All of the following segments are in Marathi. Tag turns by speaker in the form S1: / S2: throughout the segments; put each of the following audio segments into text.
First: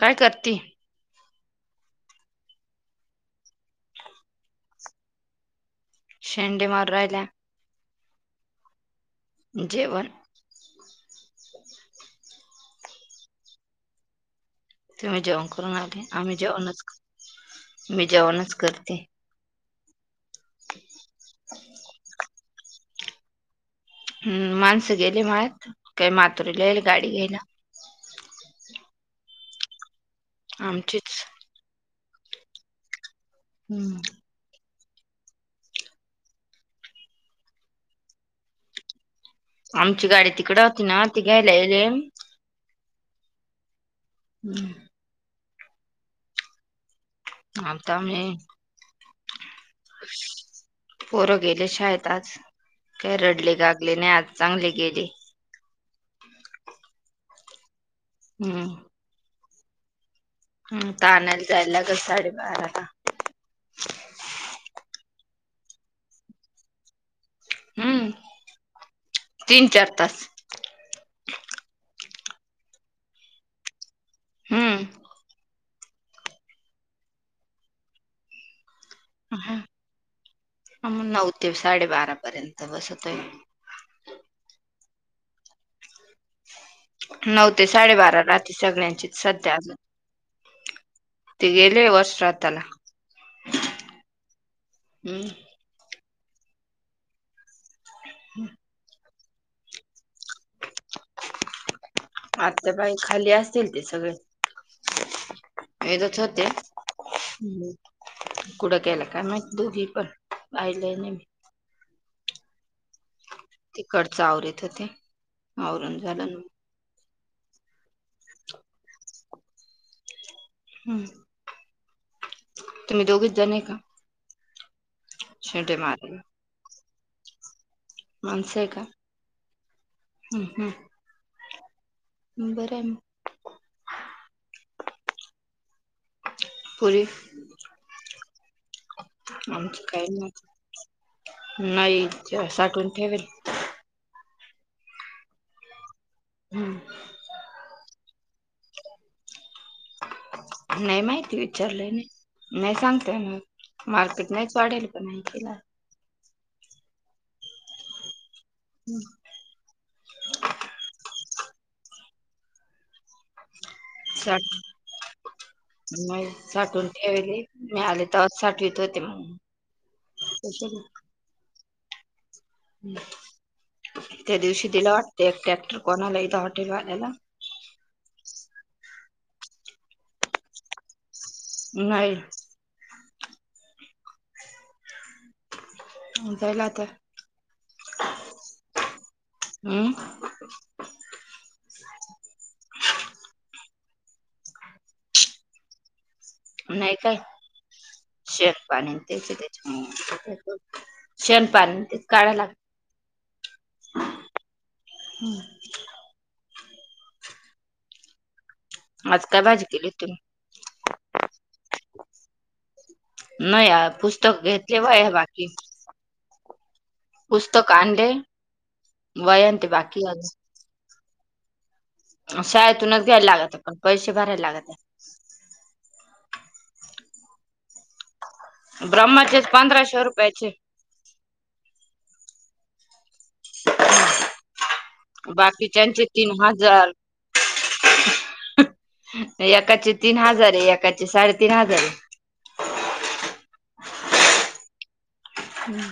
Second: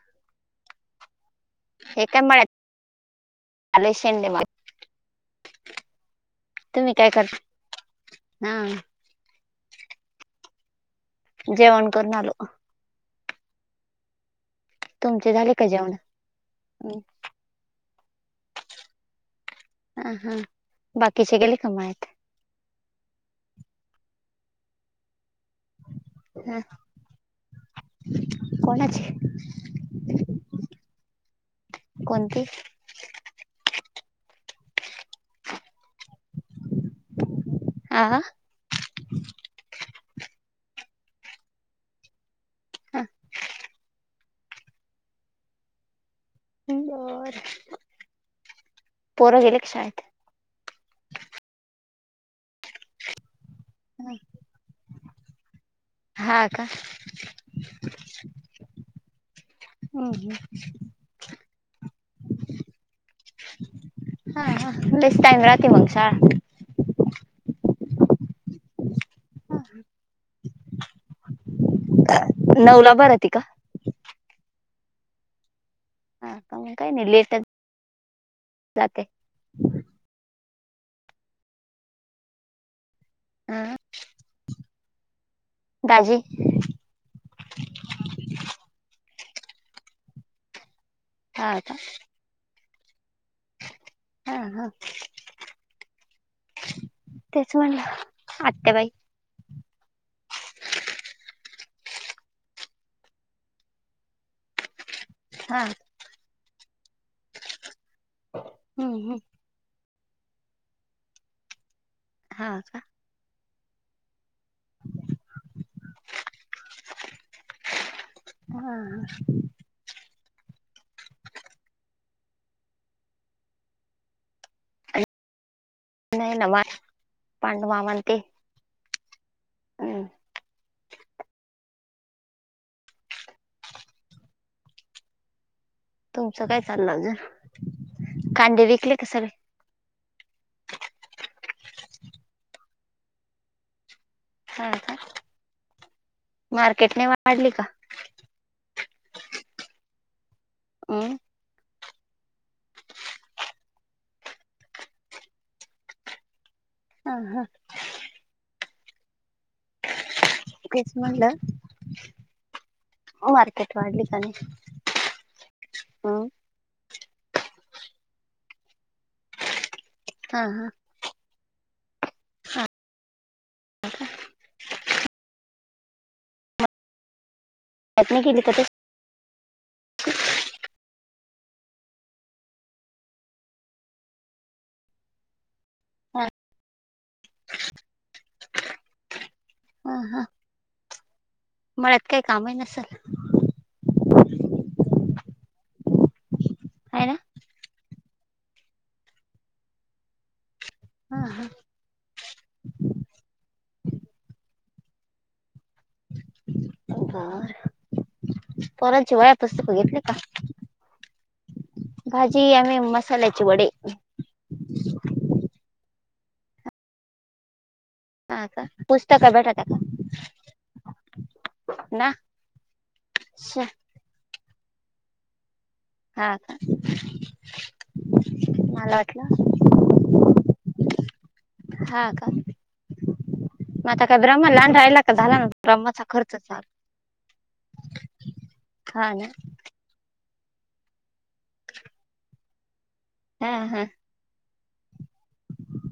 S1: काय करती
S2: हे काय म आलश मग
S1: ेंडी मारला
S2: हा
S1: जेवण
S2: जेवण करणालो
S1: ते मही
S2: तुमचे
S1: जेवण
S2: झाले का
S1: करून आले आम्ही जेवणच मी जेवणच करते
S2: ह हा बाकीच्याेगले कमेत
S1: हम् माणसं गेले माळ्यात काही मातरीलाईल गाडी घेयला
S2: कोण अचे
S1: आमचीच
S2: कोणती
S1: हम्म
S2: आ
S1: आमची गाडी तिकड होती ना ती घ्यायला याले हम्म
S2: ह
S1: आमता मी
S2: पोरं गेले का शाळेत
S1: पोरं गेले शाेत आता काय रडले गागले नाही आज चांगले गेले
S2: हा का हमज
S1: हम् तानायला जायला ग साडेबाराला
S2: हा ह बेस् टाम राात मंगसळा
S1: हम्म तीन चार तास
S2: नऊला बार त का
S1: हम्म
S2: हा काम काही नाही, लेटच जाते.
S1: हा म नऊ ते साडेबारापर्यंत बसतोय.
S2: अहं दाजी.
S1: नऊ ते साडेबारा रात्री सगळ्यांचीच सध्या अजून ते
S2: हा का
S1: गेले वर्ष श्राधाला
S2: हा हा
S1: हम्म
S2: तेच म्हणलं आते बाई
S1: आत्या बाई खाली असतील ते सगळे
S2: हा
S1: येतच होते. हम् कुट
S2: हम्म,
S1: गेल्या
S2: हम्म.
S1: काय माहित दोघी? पण पाह्यलय ना मी.
S2: हा का?
S1: तिकडच आवरीत होते. आवरून झालं न म
S2: [unintelligible] हा-
S1: हम् [inaudible] तुम्ही दोघजन आहे का, [inaudible] शेटे मारीन,
S2: [inaudible] पाण
S1: मानस आहे का
S2: हम्म.
S1: [inaudible] हम् हम्म- [inaudible] बरं आहे. [inaudible]
S2: तुमचं काय चाललंय आजुन [inaudible]
S1: [inaudible] आमच काही नाही [inaudible] नाही साठवण ठेवेल- [inaudible]
S2: हा का [inaudible]
S1: हम्म
S2: मार्केट नाही वाढली का- [inaudible]
S1: नाही
S2: हम्म
S1: माहिती विचारले नाही. [inaudible] नाही सांगता येणार [inaudible] मार्केट नाहीच वाढेल पण तिला,
S2: हा- हा [inaudible]
S1: [inaudible]
S2: [inaudible] तेच म्हंटला, [inaudible] - [unintelligible] ताट वाढली का
S1: साठ
S2: नाही [inaudible] हम-
S1: यायले मी आले तेव्हा साठवीत होते मग [inaudible] -
S2: हा हा
S1: [unintelligible]
S2: हा
S1: [inaudible] त्या दिवशी दिला वाटते एक ट्रॅक्टर कोणाला इथं हॉटेल वाल्याला,
S2: मळ्यात नाही गेली [inaudible]
S1: नाही. [inaudible]
S2: हा
S1: पाहिला तर [inaudible]
S2: हा हा
S1: हम्-
S2: मळ्यात काय कामही नसलं, [inaudible]
S1: नाही काय [inaudible] शेतपाणी त्याच आहे त्याचं मु
S2: हा हा
S1: शेणपाणी ते काढाय लागत.
S2: बाळ पोरांची
S1: आज
S2: वह्या,
S1: काय भाजी
S2: पुस्तक
S1: केली
S2: घेतली का?
S1: तुम्ही
S2: भाजी आम्ही मसाल्याचे वडे
S1: नाही पुस्तक घेतल वह्या बाकी आहे. पुस्तक आणले
S2: हा का पुस्तकं
S1: वह्या आणि
S2: भेटत्या
S1: ते
S2: का
S1: बाकीआहे अजून
S2: ना
S1: शाळेतूनच घ्यायला
S2: श
S1: लागतं पण पैसे भरायला लागतं.
S2: हा का. मला वाटलं
S1: ब्रह्माचेच पंधराशे रुपयाचे
S2: हा का. मग आता काय ब्रह्मा लहान राहिला का झाला ना ब्रह्माचा
S1: बाकीच्यांचे तीन
S2: खर्च चालु
S1: हजार एकाचे तीन हजार एकाचे साडेतीन हजार आहे.
S2: हा हा.
S1: हम्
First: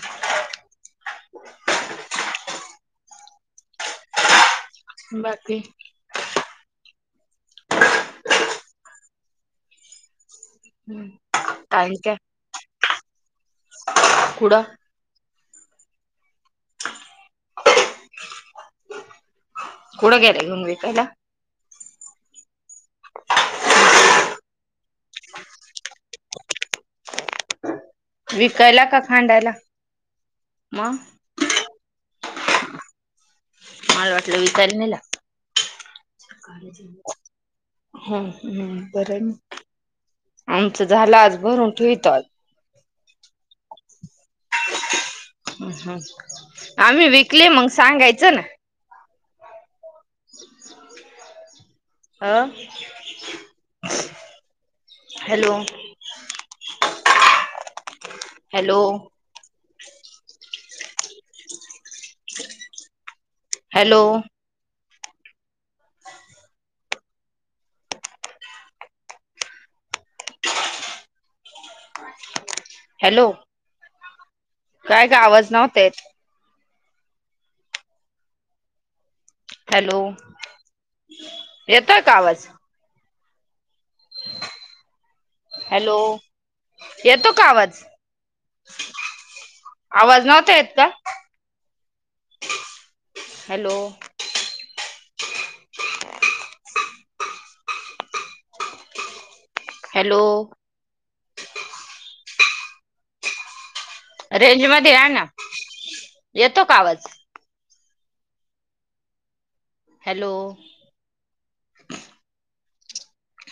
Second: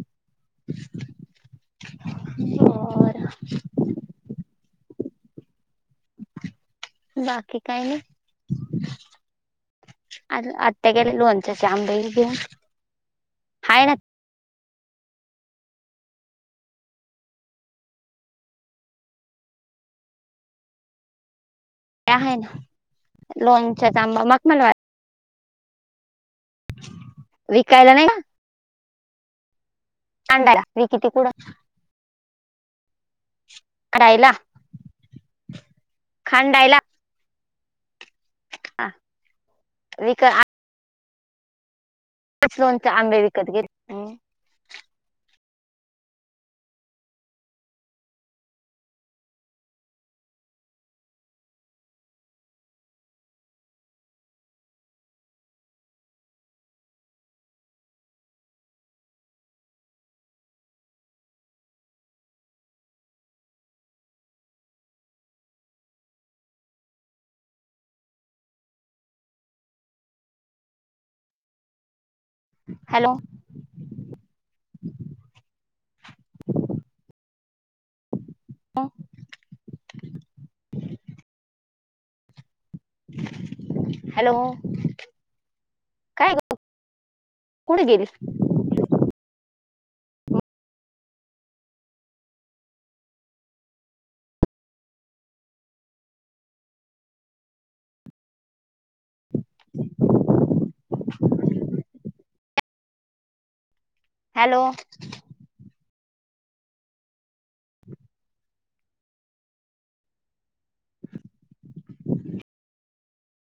S2: हो रं
S1: बाकी
S2: बाकी काय नाही अगं आत्या केलेल्या लोणच्याचे
S1: आणि
S2: आंबे
S1: काय
S2: घेऊन हाय ना
S1: कुडं कुठ गेलाय घेऊन विकायला
S2: ते आहे ना लोणच्याचा आंबा मगमल वा विकायला नाही
S1: विकायला का खांडायला [inaudible]
S2: अांडाला
S1: मग
S2: विकिती कड [inaudible]
S1: मला वाटलं विकायला नाहीला
S2: खांडायला
S1: हम् [inaudible] हम्
S2: हा,
S1: बरं आमचं झालं आज भरून उठ [inaudible]
S2: दोन आंबे विकत गेले [inaudible]
S1: ह् -हम् आम्ही विकली मंग सांगायचं ना [inaudible] अा [unintelligible] हॅलो [inaudible] हॅलो [inaudible] हॅलो [unintelligible]
S2: हॅलो [inaudible]
S1: काय काय ग आवाज नव्हता येत [inaudible]
S2: हो [inaudible]
S1: हॅलो येताय का आवाज [inaudible]
S2: हॅलो [inaudible]
S1: हॅलो
S2: काय ग?
S1: येतो का आवाज
S2: कुठे गेली
S1: [inaudible] आवाज नव्हता येत का हॅलो [inaudible] हॅलो [unintelligible] रेंज
S2: हॅलो
S1: मध्ये यानाना येतो कावाज [inaudible] हॅलो [unintelligible]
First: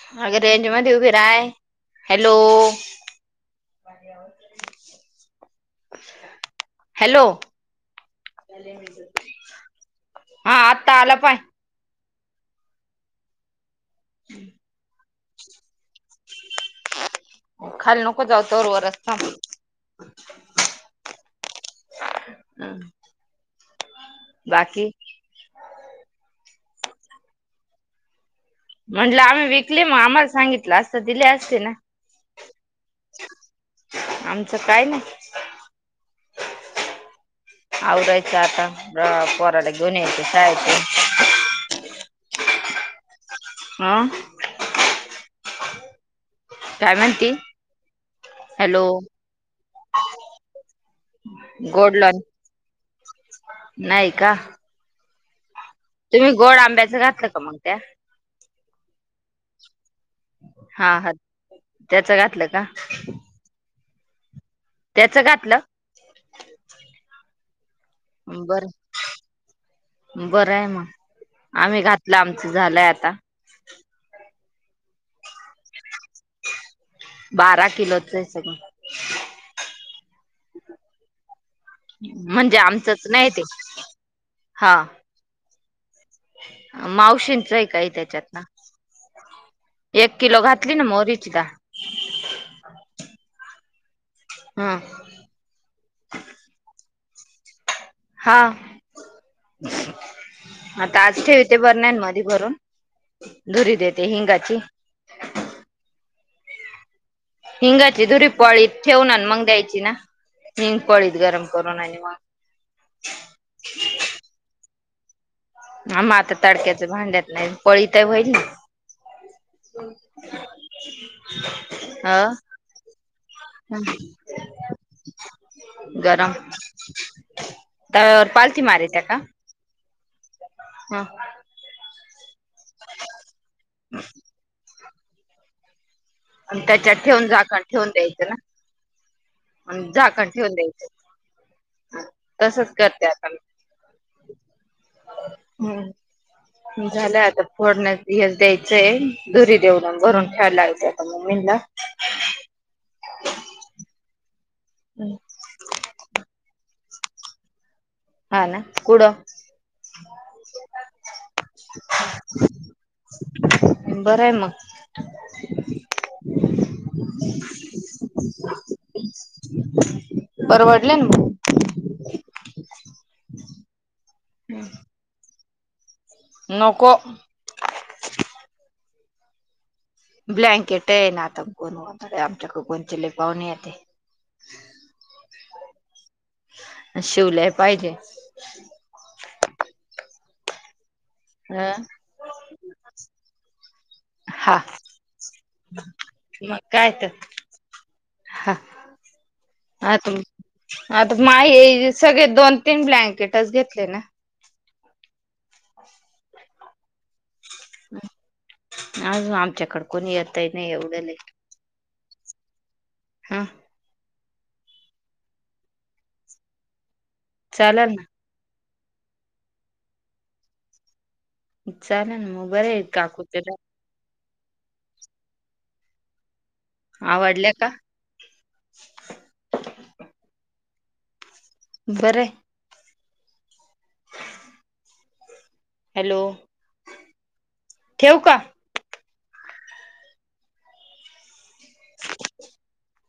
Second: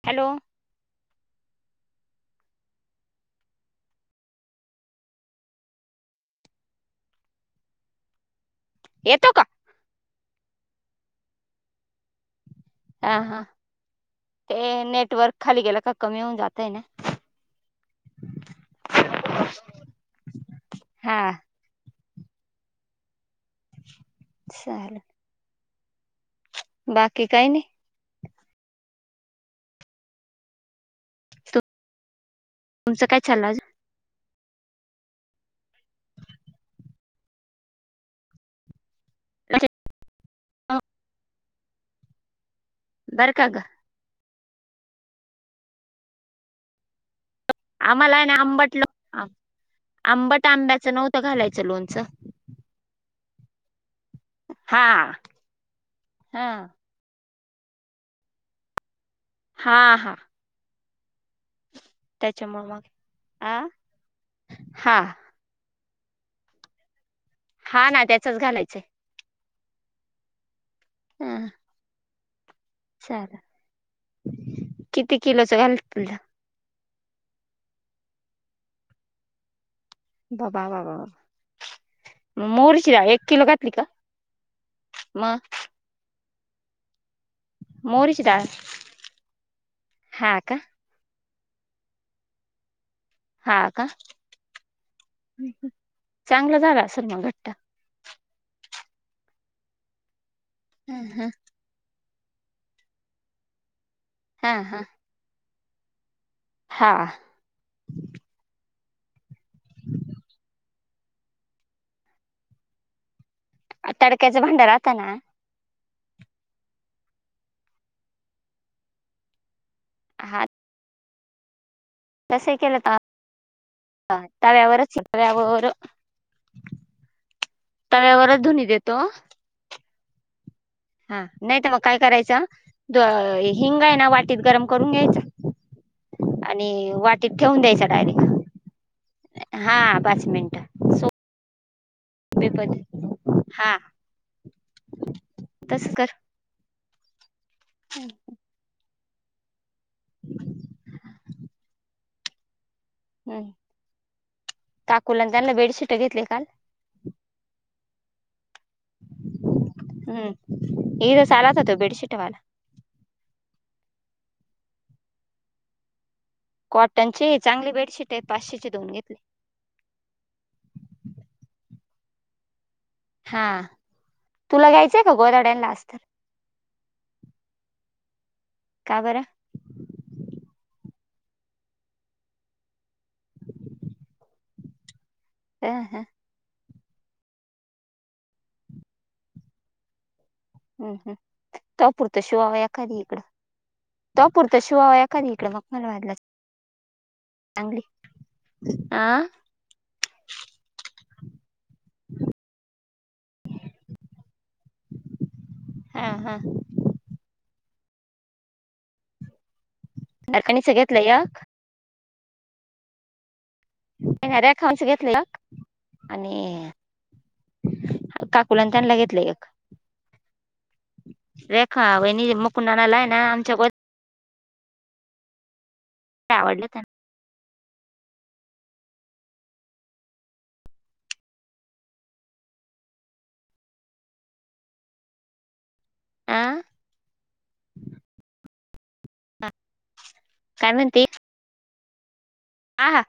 S2: हॅलो
S1: अग रेंज मध्येदे ऊभी [inaudible] काय हॅलो [inaudible] हॅलो [inaudible]
S2: येतो का
S1: हा आत्ता आला पण [inaudible]
S2: हा हा ते नेटवर्क खाली गेला का कमी होऊन जातय ना-
S1: खाली नको जावू तोरवर वरच
S2: हा
S1: [inaudible] हम् [inaudible] बाकी [inaudible]
S2: चालेल बाकी काही नाही [inaudible]
S1: म्हटलं आम्ही विकली मग आम्हाला सांगितलं असता दिले असते
S2: तु-
S1: ना [inaudible]
S2: तुमचं काय चाल अजू [inaudible]
S1: अमच काय नाय [inaudible] आ्वरयच त आता पोराला
S2: अजून?
S1: घेवुन यायच शाळेतून
S2: बरं का ग
S1: हम [inaudible] काय म्हणती [inaudible]
S2: आम्हाला
S1: हॅलो
S2: आंबटलो [inaudible] आंबट आंब्याचं नव्हतं घालायचं
S1: गोड
S2: लोणचं
S1: लॉन
S2: [inaudible]
S1: नाही का [inaudible]
S2: हा
S1: तुम्ही
S2: हा
S1: गोड आंब्याचं घातलं का मग त्या [inaudible]
S2: हा हा [inaudible]
S1: हा -हा त्याच घातलं का
S2: त्याच्यामुळे
S1: [inaudible]
S2: मग आ हा
S1: त्याच घातलं [inaudible]
S2: हा ना त्याचच
S1: बर
S2: घालायचं [inaudible]
S1: बरं आहे मग
S2: हा
S1: आम्ही घातलं आमचं झालंय आता [inaudible]
S2: चालेल किती किलोचं घाल तुला [inaudible]
S1: बारा किलोच आहे सगं-
S2: बाबा बाबा [inaudible] म
S1: म्हणजे
S2: मोरची द्या
S1: आमचंच
S2: एक
S1: नाही ते
S2: किलो घातली का मग [inaudible]
S1: माऊ [inaudible] का
S2: मोहरीची
S1: त्याच्यात
S2: डाळ
S1: एक
S2: हा
S1: किलो
S2: का
S1: घातली मो [inaudible] क का
S2: हा का चांगलं झालंेल मग घट्ट
S1: हा आता आज ठेवते बर नाहीन म भून धुरी देते
S2: हा
S1: हिंगाची
S2: हा हा
S1: हिंगाची दुरी पळी ठेवणार मग द्यायची ना ह पळीच गरम करो ना वा
S2: तडक्याचं भांडार राहताना
S1: आ मा तर तडक्याच भांड्याेत नाही पोळी तर होईल ना हो
S2: जसे केलं तर तव्यावरचव्यावरवर
S1: गरम तव्यावर
S2: तळ्यावरर
S1: पालथी
S2: धुनी देतो
S1: मारित्या का ह
S2: हा नाही तर मग काय करायचं हिंग आहे ना वाटीत गरम करून घ्यायच
S1: प त्याच्यात ठेवून जाकण ठेवून
S2: डायरेक्ट
S1: द्यायचं ना
S2: हा
S1: म्ह
S2: पाच
S1: झाकण ठेवून द्यायचं
S2: मिनिटं सोपे
S1: तसच
S2: पद्धत
S1: करते आ
S2: हा तसच कर
S1: हम्म झालं आता फोडण्यास द्यायचंय दुरी देऊन भरून ठेयला लागयच वींद
S2: हम्म काकूलान त्यांना बेडशीट घेतली काल
S1: हा ना कुडं
S2: हम्म एक सलाततो बेडशीटवाला [inaudible]
S1: [inaudible]
S2: कॉटनचे चांगले बेडशीट आहे पाचशेचे दोन घेतले
S1: परवडले ना मग [inaudible]
S2: हा तुला घ्यायचंय का गोदाड्यांला असत
S1: नक
S2: कागरा
S1: ब्लँकेट आहे ना आता कोणगरे आमच्याकडे कोणचे लले पावणी येते
S2: हा हा
S1: शिवल्याय पाहिजे
S2: हम् हम्
S1: अ
S2: त अपुरतं शिवावया कधी इकडं तो पुरत
S1: हा
S2: शिवावाया कधी इकड मखमलबादला
S1: मग काय तर
S2: चांगली
S1: हा
S2: आ
S1: आता आता माय सगळे दोन तीन ब्लँक क्रिकेटच घेतले ना
S2: हा हा
S1: अजून आमच्याकड कोणी येतही नाही
S2: नरकणीचं घेतलं
S1: एवढेल
S2: एक
S1: हा
S2: नाही रेखच घेतले आणि
S1: चाला ना
S2: मुंलंनत्यानला घेतली एक रेखा
S1: चालेल ना
S2: वणी
S1: मग बरं
S2: मुकुनाला आहे ना
S1: काकू तुला
S2: आमच्या आवडल्या
S1: आवडल्या का बरं. हॅलो
S2: त्यांना आ
S1: ठेव का?
S2: काय म्हती.
S1: [unintelligible]
S2: हा हा.